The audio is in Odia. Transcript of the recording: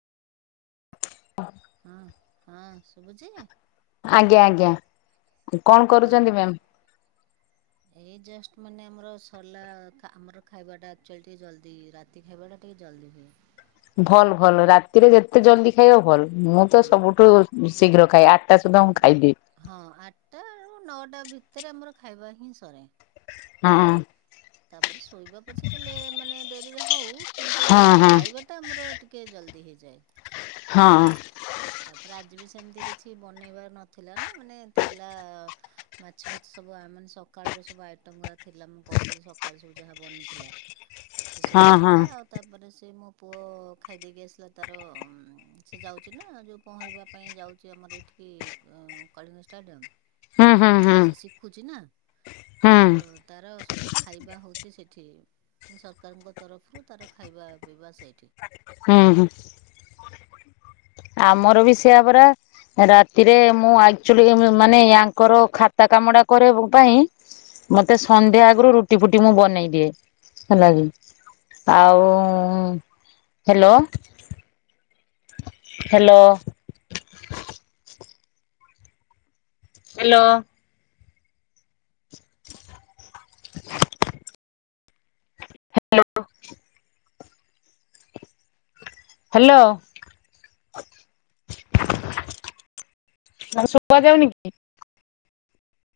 ହଁ ହଁ ଶୁଭୁଛି। ଆଜ୍ଞା ଆଜ୍ଞା। କଣ ହଁ। କରୁଛନ୍ତି ମ୍ୟାମ ଏଇ ଜଷ୍ଟ ମାନେ ଆମର ସରିଲା ଆମର ଖାଇବା ଟା ଆକଚୁଆଲି ଟିକେ ଜଲଦି ରା ରାତି ଖାଇବାଟା ଟିକେ ଜଲଦି ହୁଏ। ଭଲ ଭଲ ରାତିରେ ଯେତେ ଜଲଦି ଖାଇବ ଭଲ। ମୁଁ ତ ହଁ ସବୁଠୁ ଶୀଘ୍ର ଖାଏ ଆଠ ଟା ସୁଦ୍ଧା ହଁ ମୁଁ ଖାଇଦିଏ? ହଁ ଆଠଟା ଆଉ ନଅଟା ଭିତରେ ଆମର ଖାଇବା ହିଁ ସରେ। ହଁ। ତାପରେ ଶୋଇବା ପଛେ କେ ଲେ ମାନେ ଡେରିରେ ହଉ କିନ୍ତୁ ହଁ ହଁ ଖାଇବାଟା ତୋ ଆମର ଟିକେ ଜଲଦି ହେଇଯାଏ। ହଁ ତାପରେ ଆଜି ବି ସେମିତି କିଛି ବନେଇବାର ନଥିଲା ନା ମାନେ ଥିଲା ମାଛ ଫାଛ ସବୁ ଆମେ ମାନେ ସକାଳର ସବୁ ଆଇଟମ ଗୁଡ଼ା ଥିଲା ମୁଁ କହୁଥିଲି ସକାଳେ ସବୁ ଯାହା ବନିଥିଲା। ସେ ହଁ ସବୁ ହଁ ଥିଲା ଆଉ ତାପରେ ସେ ମୋ ପୁଅ ଖାଇଦେଇକି ଆସିଲା। ତାର ସେ ଯାଉଛି ନା ଯୋଉ ପହଁରିବା ପାଇଁ ଯାଉଛି ଆମର ଏଠି କଳିଙ୍ଗ ଷ୍ଟାଡିୟମ। ହୁଁ ହୁଁ ହୁଁ। ଖୁଛି ନା ହୁଁ ତ ତାର ସବୁ ଖାଇବା ହଉଛି ସେଠି ମାନେ ସରକାରଙ୍କ ତରଫରୁ ତାର ଖାଇବା ପିଇବା ସେଇଠି। ହୁଁ ହୁଁ। ଆମର ବି ସେଇଆ ପରା। ରାତିରେ ମୁଁ ଆକଚୁଆଲି ମାନେ ୟାଙ୍କର ଖାତା କାମଟା କରିବା ପାଇଁ ମତେ ସନ୍ଧ୍ୟା ଆଗରୁ ରୁଟି ଫୁଟି ମୁଁ ବନେଇ ଦିଏ। ହେଲା କି ଆଉ hello. Hello. Hello. [inaudible] Hello. Hello. ଆଉ ଶୁଭାଯାଉନି କି?